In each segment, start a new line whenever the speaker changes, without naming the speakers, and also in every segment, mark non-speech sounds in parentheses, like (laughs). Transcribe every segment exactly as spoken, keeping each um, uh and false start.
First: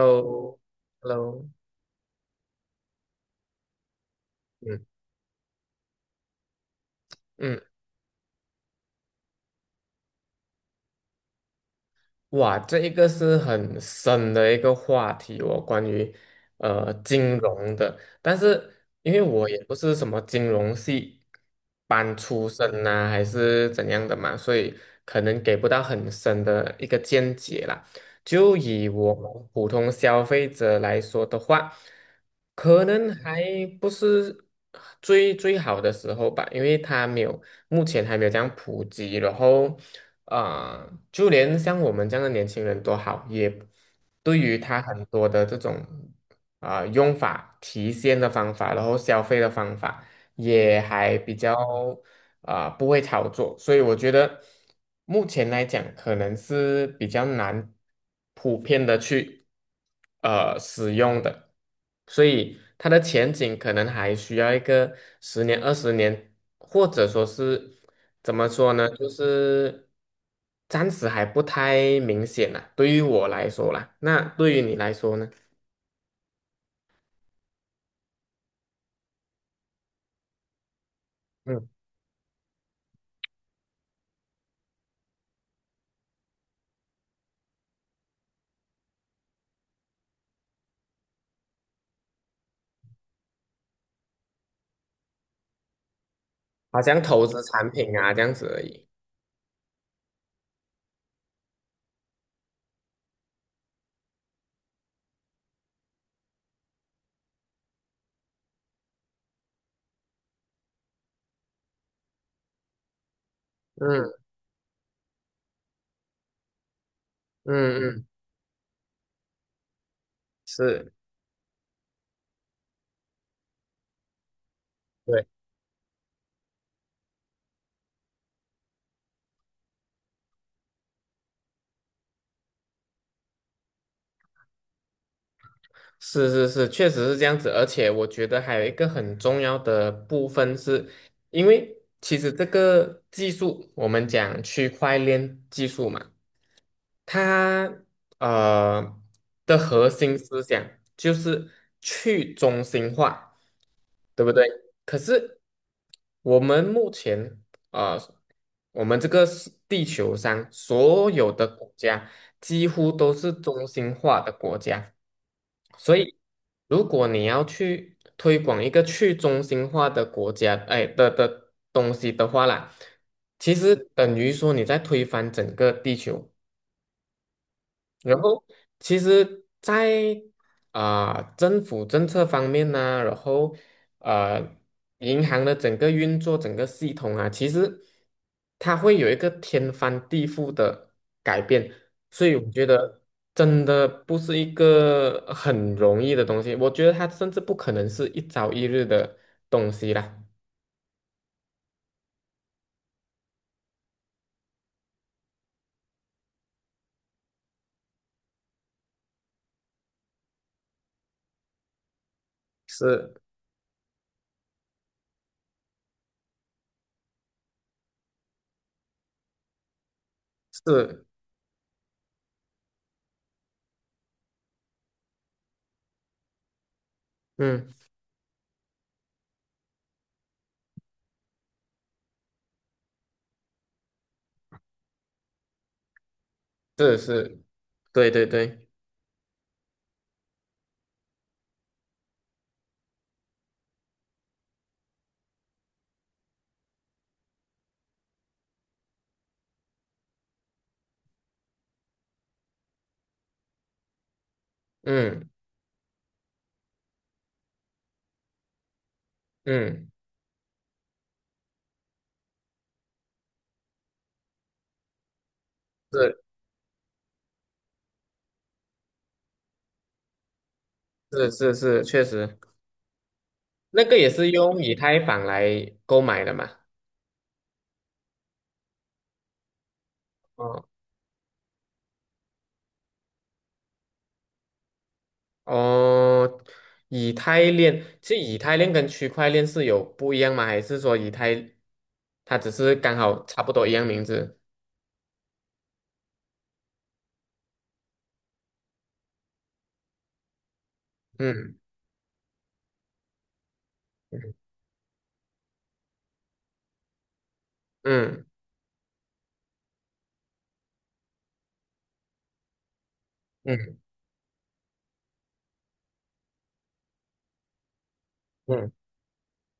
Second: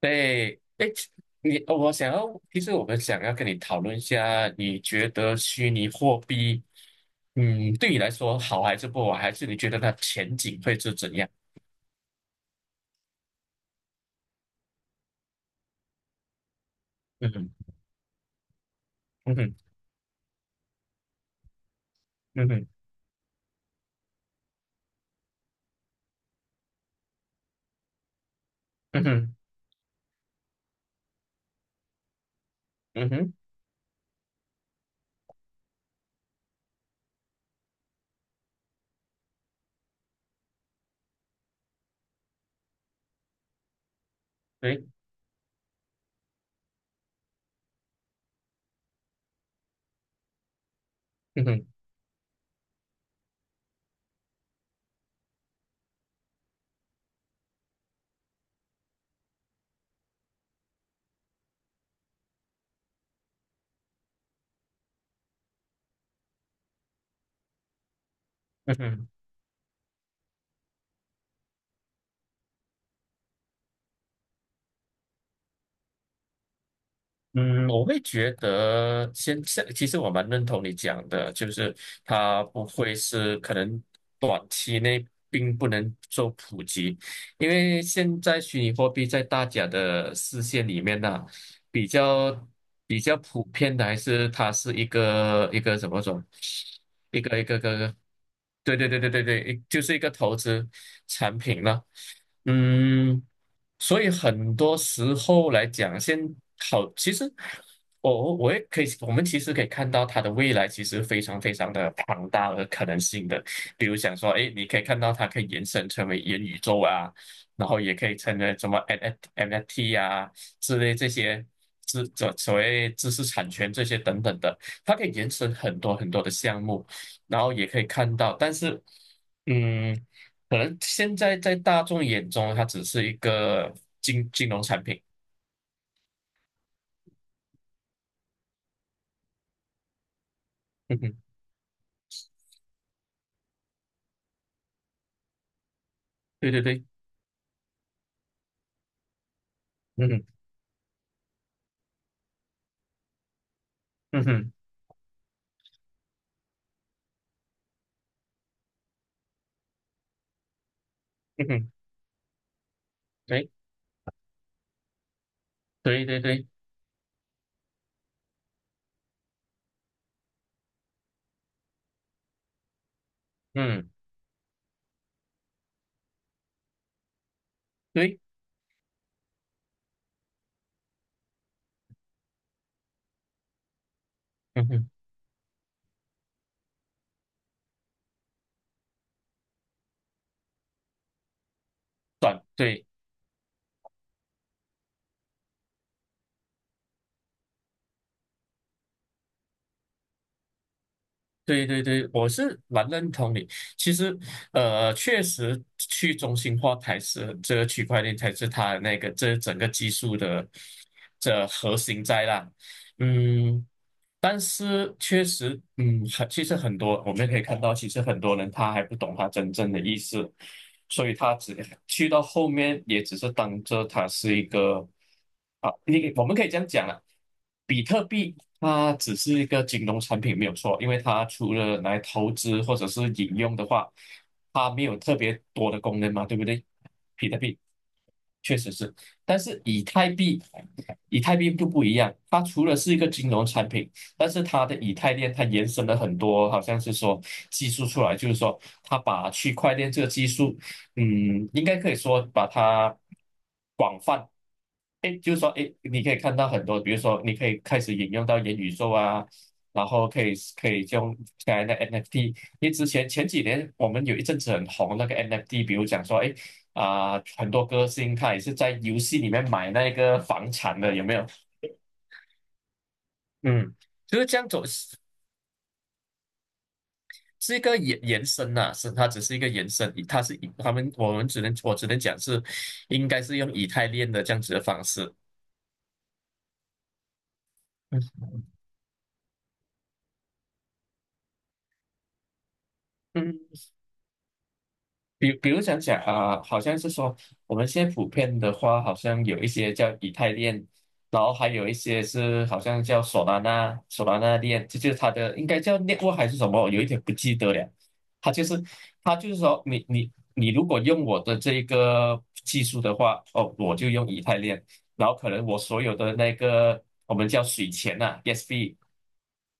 对，哎，你哦我想要，其实我们想要跟你讨论一下，你
嗯
觉得虚拟货币，
嗯。
嗯，对你来说好还是不好，还是你觉得它前景会是怎样？
哇，这一个是很深的一个话题哦，关于呃
嗯
金
哼。
融的。但是因为
嗯
我
哼。
也不是什么金融系班出
嗯哼。
身呐、还是怎样的嘛，所以可能给不到很深的一个见解啦。就以
嗯
我
哼。
们普通消费者来说的话，可
嗯
能
哼。
还不是最最好的时候吧，因为它没有目前还没有这样普及，然后。啊、就连像我们这样的年轻人都好，也对于他
对。
很多的这种啊、呃用法、提现的方法，然后消费的方法，也还比
嗯
较
哼。
啊、呃不会操作，所以我觉得目前来讲，可能是比较难普遍的去呃使用的，所以它的前景可能还需要一个十年、二十年，或者说是。怎么说
嗯
呢？就
哼。
是暂时还不太明显啦，对于我来说啦，那对于你来说呢？
嗯，我会觉得现在其实我蛮认同你讲的，就
嗯，
是它不会是可能短期内并不能做普及，因为现在虚拟货币在大家的视线里面呢，比较比较普遍的还是它是一个一个怎么说，
好像
一
投
个
资
一个
产
个，
品啊这样子而
对
已。
对对对对对，就是一个投资产品了。嗯，所以很多时候来讲，先好，其实我我我也可以，我们其实可以看到它的未来其实非常非常的庞大和可能性的。比如想
嗯
说，哎，你可以看到它可以延伸成为元宇宙啊，
嗯
然后也
嗯，
可以成为什么 N F T 啊之
是，
类这些知这所谓知识产权这些等等的，它可以
对，
延伸很多很多的项目，然后也可以看到，但是。嗯，可能现在在大众眼中，它只是一个金金融产品。
是是是，确实是这样子。而且我觉得还有一个很重要的部分是，
嗯哼。
因为其实这个技术，我们讲区块链技术嘛。
对对对。
它呃的核
嗯
心
哼。
思想就是去中心化，对
嗯
不对？
哼。
可是我们目前啊、呃，我们这个是地球上所有的
嗯哼。
国家几乎都是
对
中心化的国家，所
对
以
对对。
如果你要去推广一个去中心化的国家，哎的的东西的话啦，其实
嗯。
等于说你在推翻整个地球。
对。
然后其实在，啊政府政策方面呢、然后呃
嗯哼。
银行的整个运作、整个系统啊，其实它会有一个天翻地覆的改变，所以
短
我觉
对
得真的不是一个很容易的东西，我觉得它甚至不可能是一朝一日的东西啦。
对对对，我是蛮认同你。其实，呃，确实去中心化才是这个区块链才是它的那个这整个技术的这核心在啦。
是
嗯，但是确实，嗯，很其实很多我们可以看到，其实很多人他还不懂他真正的意思，
是，
所以他只去到后面也只是当着它是一个啊，你我们可以这样讲了，
嗯，
比特币它只是一个金融产品没有错，因为它除了来投资或者是引用的话，它没有特别多的功能嘛，对不对？
是
比特
是，
币
对对
确
对，
实是，但是以太币。以太币就不一样，它除了是一个金融产品，但是它的以太链它延伸了很多，好像是说技术出来，就是说它把区块链这个技术，嗯，应该可以说把它广，哎，
嗯
就是说，哎，你可以看到很多，比如说你可以开始引用到元宇宙啊，然
嗯，
后可以可以用刚才的 N F T，因为之前前几年我们有一阵子很红那个 N F T，比如讲
是
说，哎。啊、很多歌星他也是在游戏里面买那个房产的，有没有？
是是是，确实。
嗯，
那个也
就是
是
这样
用
走，
以
是
太坊来购买的嘛？
是一个延延伸呐、是它只是一个延伸，以它是以
哦
他们我们只能我只能讲是，应该是用以太链的这样子的方式。
哦，以太链，其
嗯
实以太链跟区块链是有不一样吗？还是说以太它只是刚好差不
嗯。
多一样名字？
比比如想想啊、好像是说我们现在普遍的话，好像有一些叫以太链，然后还
嗯
有一些是好像叫索拉纳、索拉纳链，这就是它的应该叫 network 还是什么，我有一点不记得了。
嗯
它就是它就是说你你你如果用我的这一个技术的话，哦，我
嗯
就用以太链，然后可能我所有的那个我们叫水钱呐、
嗯
E S B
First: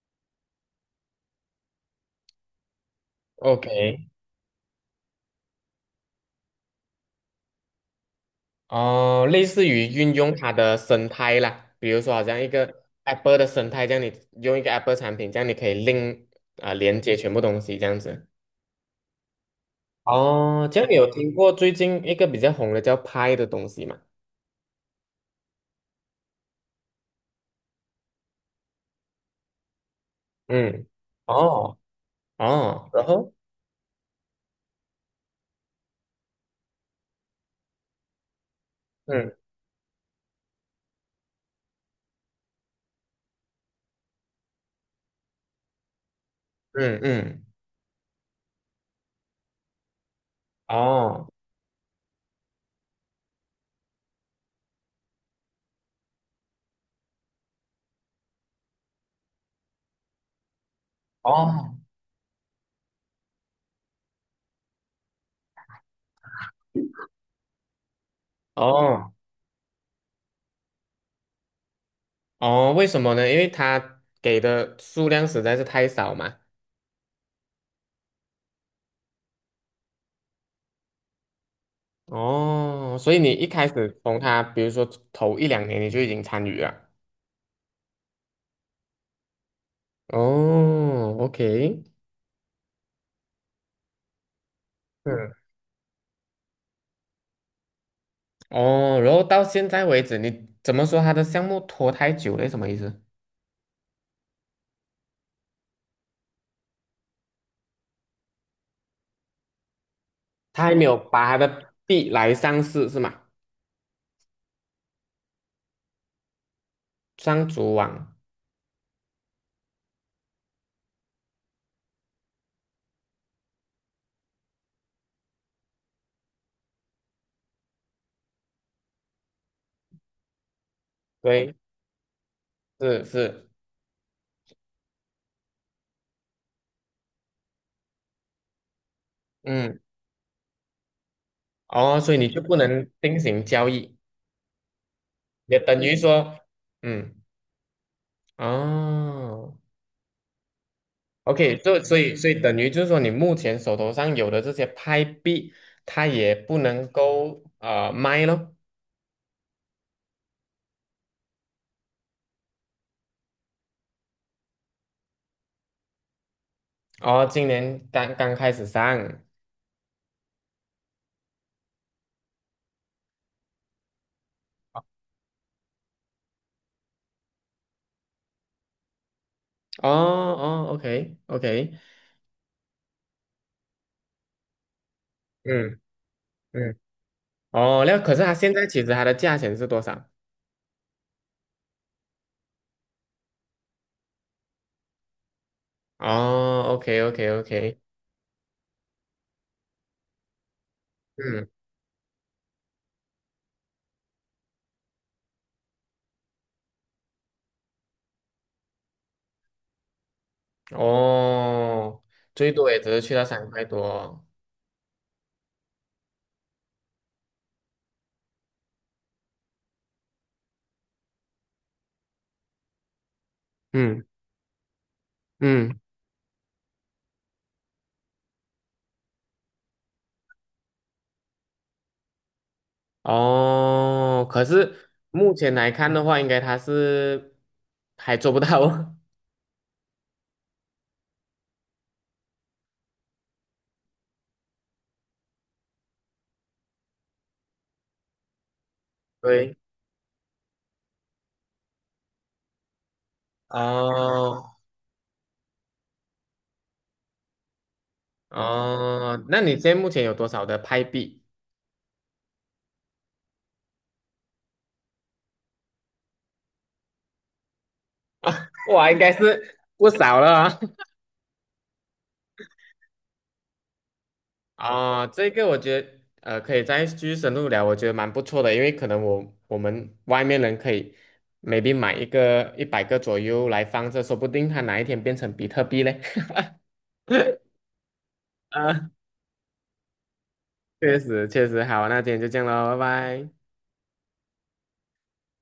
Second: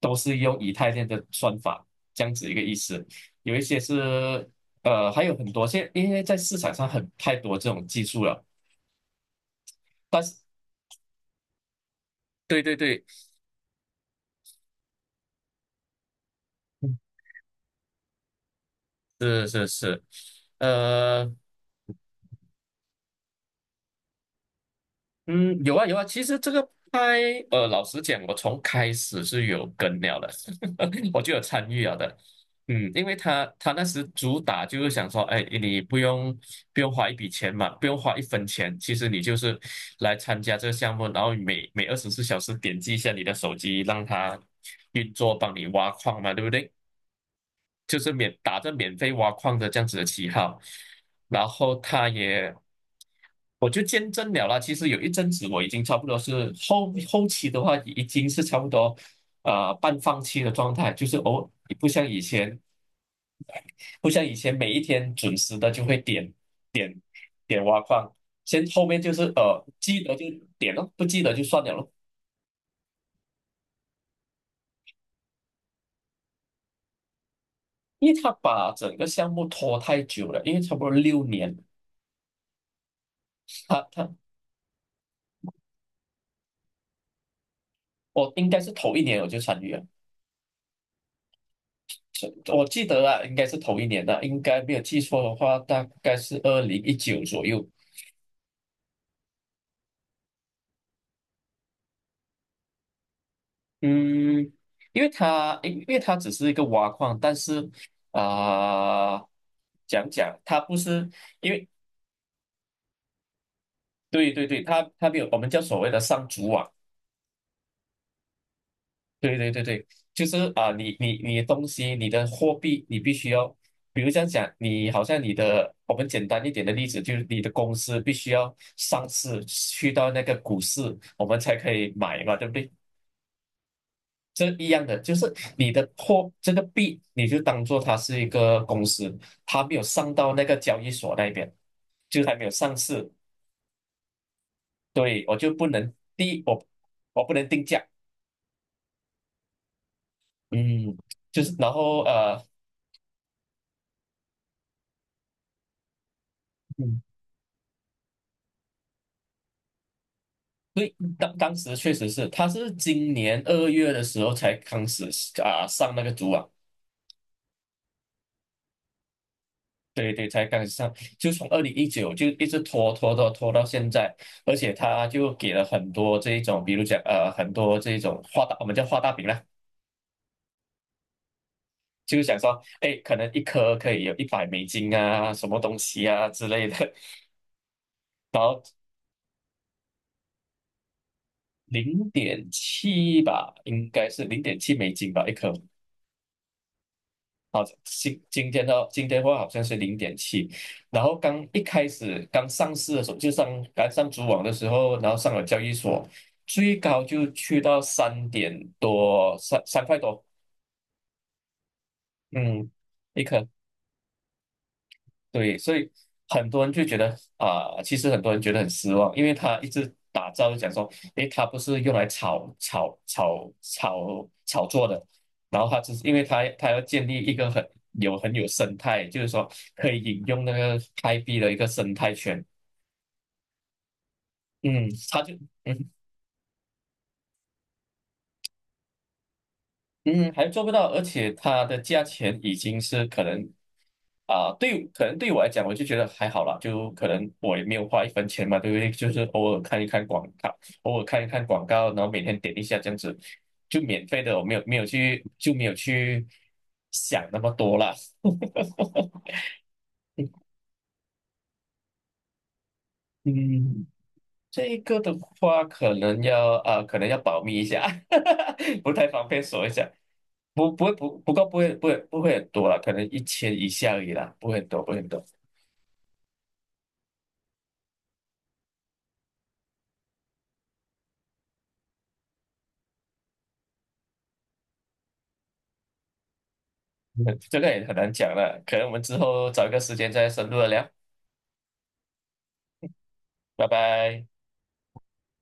都是用以太链的算法，这样子一个意思。有一些
，OK,
是呃，还有很多，现因为在市场上很太多这种技术了，
哦，类似于运
但
用
是
它的生态啦，比如说好像一
对对
个
对，
Apple 的生态，这样你用一个 Apple 产品，这样你可以 link 啊、连接全部东西这样子。
是是是，
哦，这样你有听
呃，
过最近一个比较红的叫 Pi 的东西吗？
嗯，有啊有啊，其实这个拍，呃，老实讲，我从开始是有跟了的，
嗯，
(laughs) 我就有参
哦
与了的，
哦，
嗯，
然
因为
后
他他那时主打就是想说，哎，你不用不用花一笔钱嘛，不用花一分钱，其实你
嗯
就是来参加这个项目，然后每每二十四小时点击一下你的手机，让它运作，帮你挖矿嘛，对不对？
嗯嗯，
就是免打着免费挖矿的这样子的旗号，
哦
然后他也，我就见证了啦。其实有一阵子我已经差不多是后后期的话，已经是差不多呃半放弃的状态，就是哦，
哦
不像以前，不像以前每一天准时的就会点点点挖矿，先后面
哦
就是呃记得就点咯，不记得就算了咯。
哦，为什么呢？因为它给的数量实在是太少嘛。
因为他把整个项目拖太久了，因为差不多六年，
哦，所以你一开
他
始
他
从它，比如说头一两年你就已经参与了。
我应该是头一年我就参与了。
哦，OK,
我记得啊，应该是同一年的，应该没有记错
嗯，
的话，大概是二零一九左右。
哦，然后到现在为止，你怎么说它的项目拖太久了？什么意思？
嗯，因为它因因为它只是一个挖矿，但是啊、讲讲它
他还
不
没有
是
把他
因为
的币来上市是吗？
对对对，它它没有我们叫所谓的上主网
上主网，
对对对对，就是啊，你你你的东西，你的货币，你必须要，比如这样讲，你好像你的，我们简单一点的例子，就是你的公司必须要上市，去到那个股市，我们
对，
才可以买嘛，对不对？
是是，
这一样的，就是你的货，这个币，你就当做它是一个公司，它没
嗯
有上到那个交易所那边，
哦，所以
就
你
还
就
没有
不
上
能
市，
进行交易，
对，我就
也
不
等
能
于
第
说，
一，我
嗯，
我不能定价，
哦
嗯，就是
，OK,
然
就所
后
以所以
呃。
等于就是说，你目前手头上有的这些拍币，它也不能
嗯。
够呃卖咯。
对，当当时确实是，他是今年二月的时候才开始啊上那个组网，
哦，今年刚刚开始上，
对对，才开始上，就从二零一九就一直拖拖拖拖到现在，而且他就给了很多这一种，比如讲呃很多这一种画大，我们叫画大饼啦，
哦哦，OK OK,
就是想说，哎，可能一颗可以有一百美金啊，什么东
嗯
西啊之类的，
嗯，哦，那可是它现在其实它的价钱是多少？
零点七吧，应该是零点七美金吧一颗，
哦，OK OK
好，
OK,
今今天的今天的话好像是零点七，然后刚
嗯，
一开始刚上市的时候，就上刚上主网的时候，然后上了交易所，最高就去到三点多，三三块多，
哦，最多
嗯，
也只是去到
一
三
颗。
块多哦，
对，所以很多人就觉得啊、其实很多人觉得很失望，因为他一直打造就讲说，诶，他不是用来炒炒炒
嗯
炒炒作的，然后
嗯。
他只是因为他他要建立一个很有很有生态，就是说可以引用那个开辟的一个生态圈，
哦，可
嗯，
是
他
目
就，
前来
嗯
看的话，应该他是还做不到。(laughs)
嗯，还做不到，而且它的价钱已经是可能啊、对，可能对我来讲，我就觉得还好啦，就可能我也没有花一分钱嘛，对不对？就是偶
对，
尔看一看广告，偶尔看一看广告，然后每天点一下这样子，就免费的，
哦
我没有没有去就没有去想那么多啦。
哦，
(laughs)
那你现在目前有多少的派币？
嗯，这个的话可能要啊、可能要保密一下，(laughs)
哇，
不
应
太
该
方便
是
说一
不
下。
少了啊。
不
(laughs)
不会不不过不会不会不会很多了，可能一千以下而已啦，不会很多不会很
哦，
多，
这个我觉得呃，可以再继续深入聊，我觉得蛮不错的，因为可能我我们外面人可以 maybe 买一个一百个左右来放着，说不定它哪一天变成比特币嘞。(laughs)
(laughs) 这个也很难讲了，可能
啊，
我们之后找一个时间再深入的聊，
确实确实，好，那今天就这样喽，拜拜。
拜拜。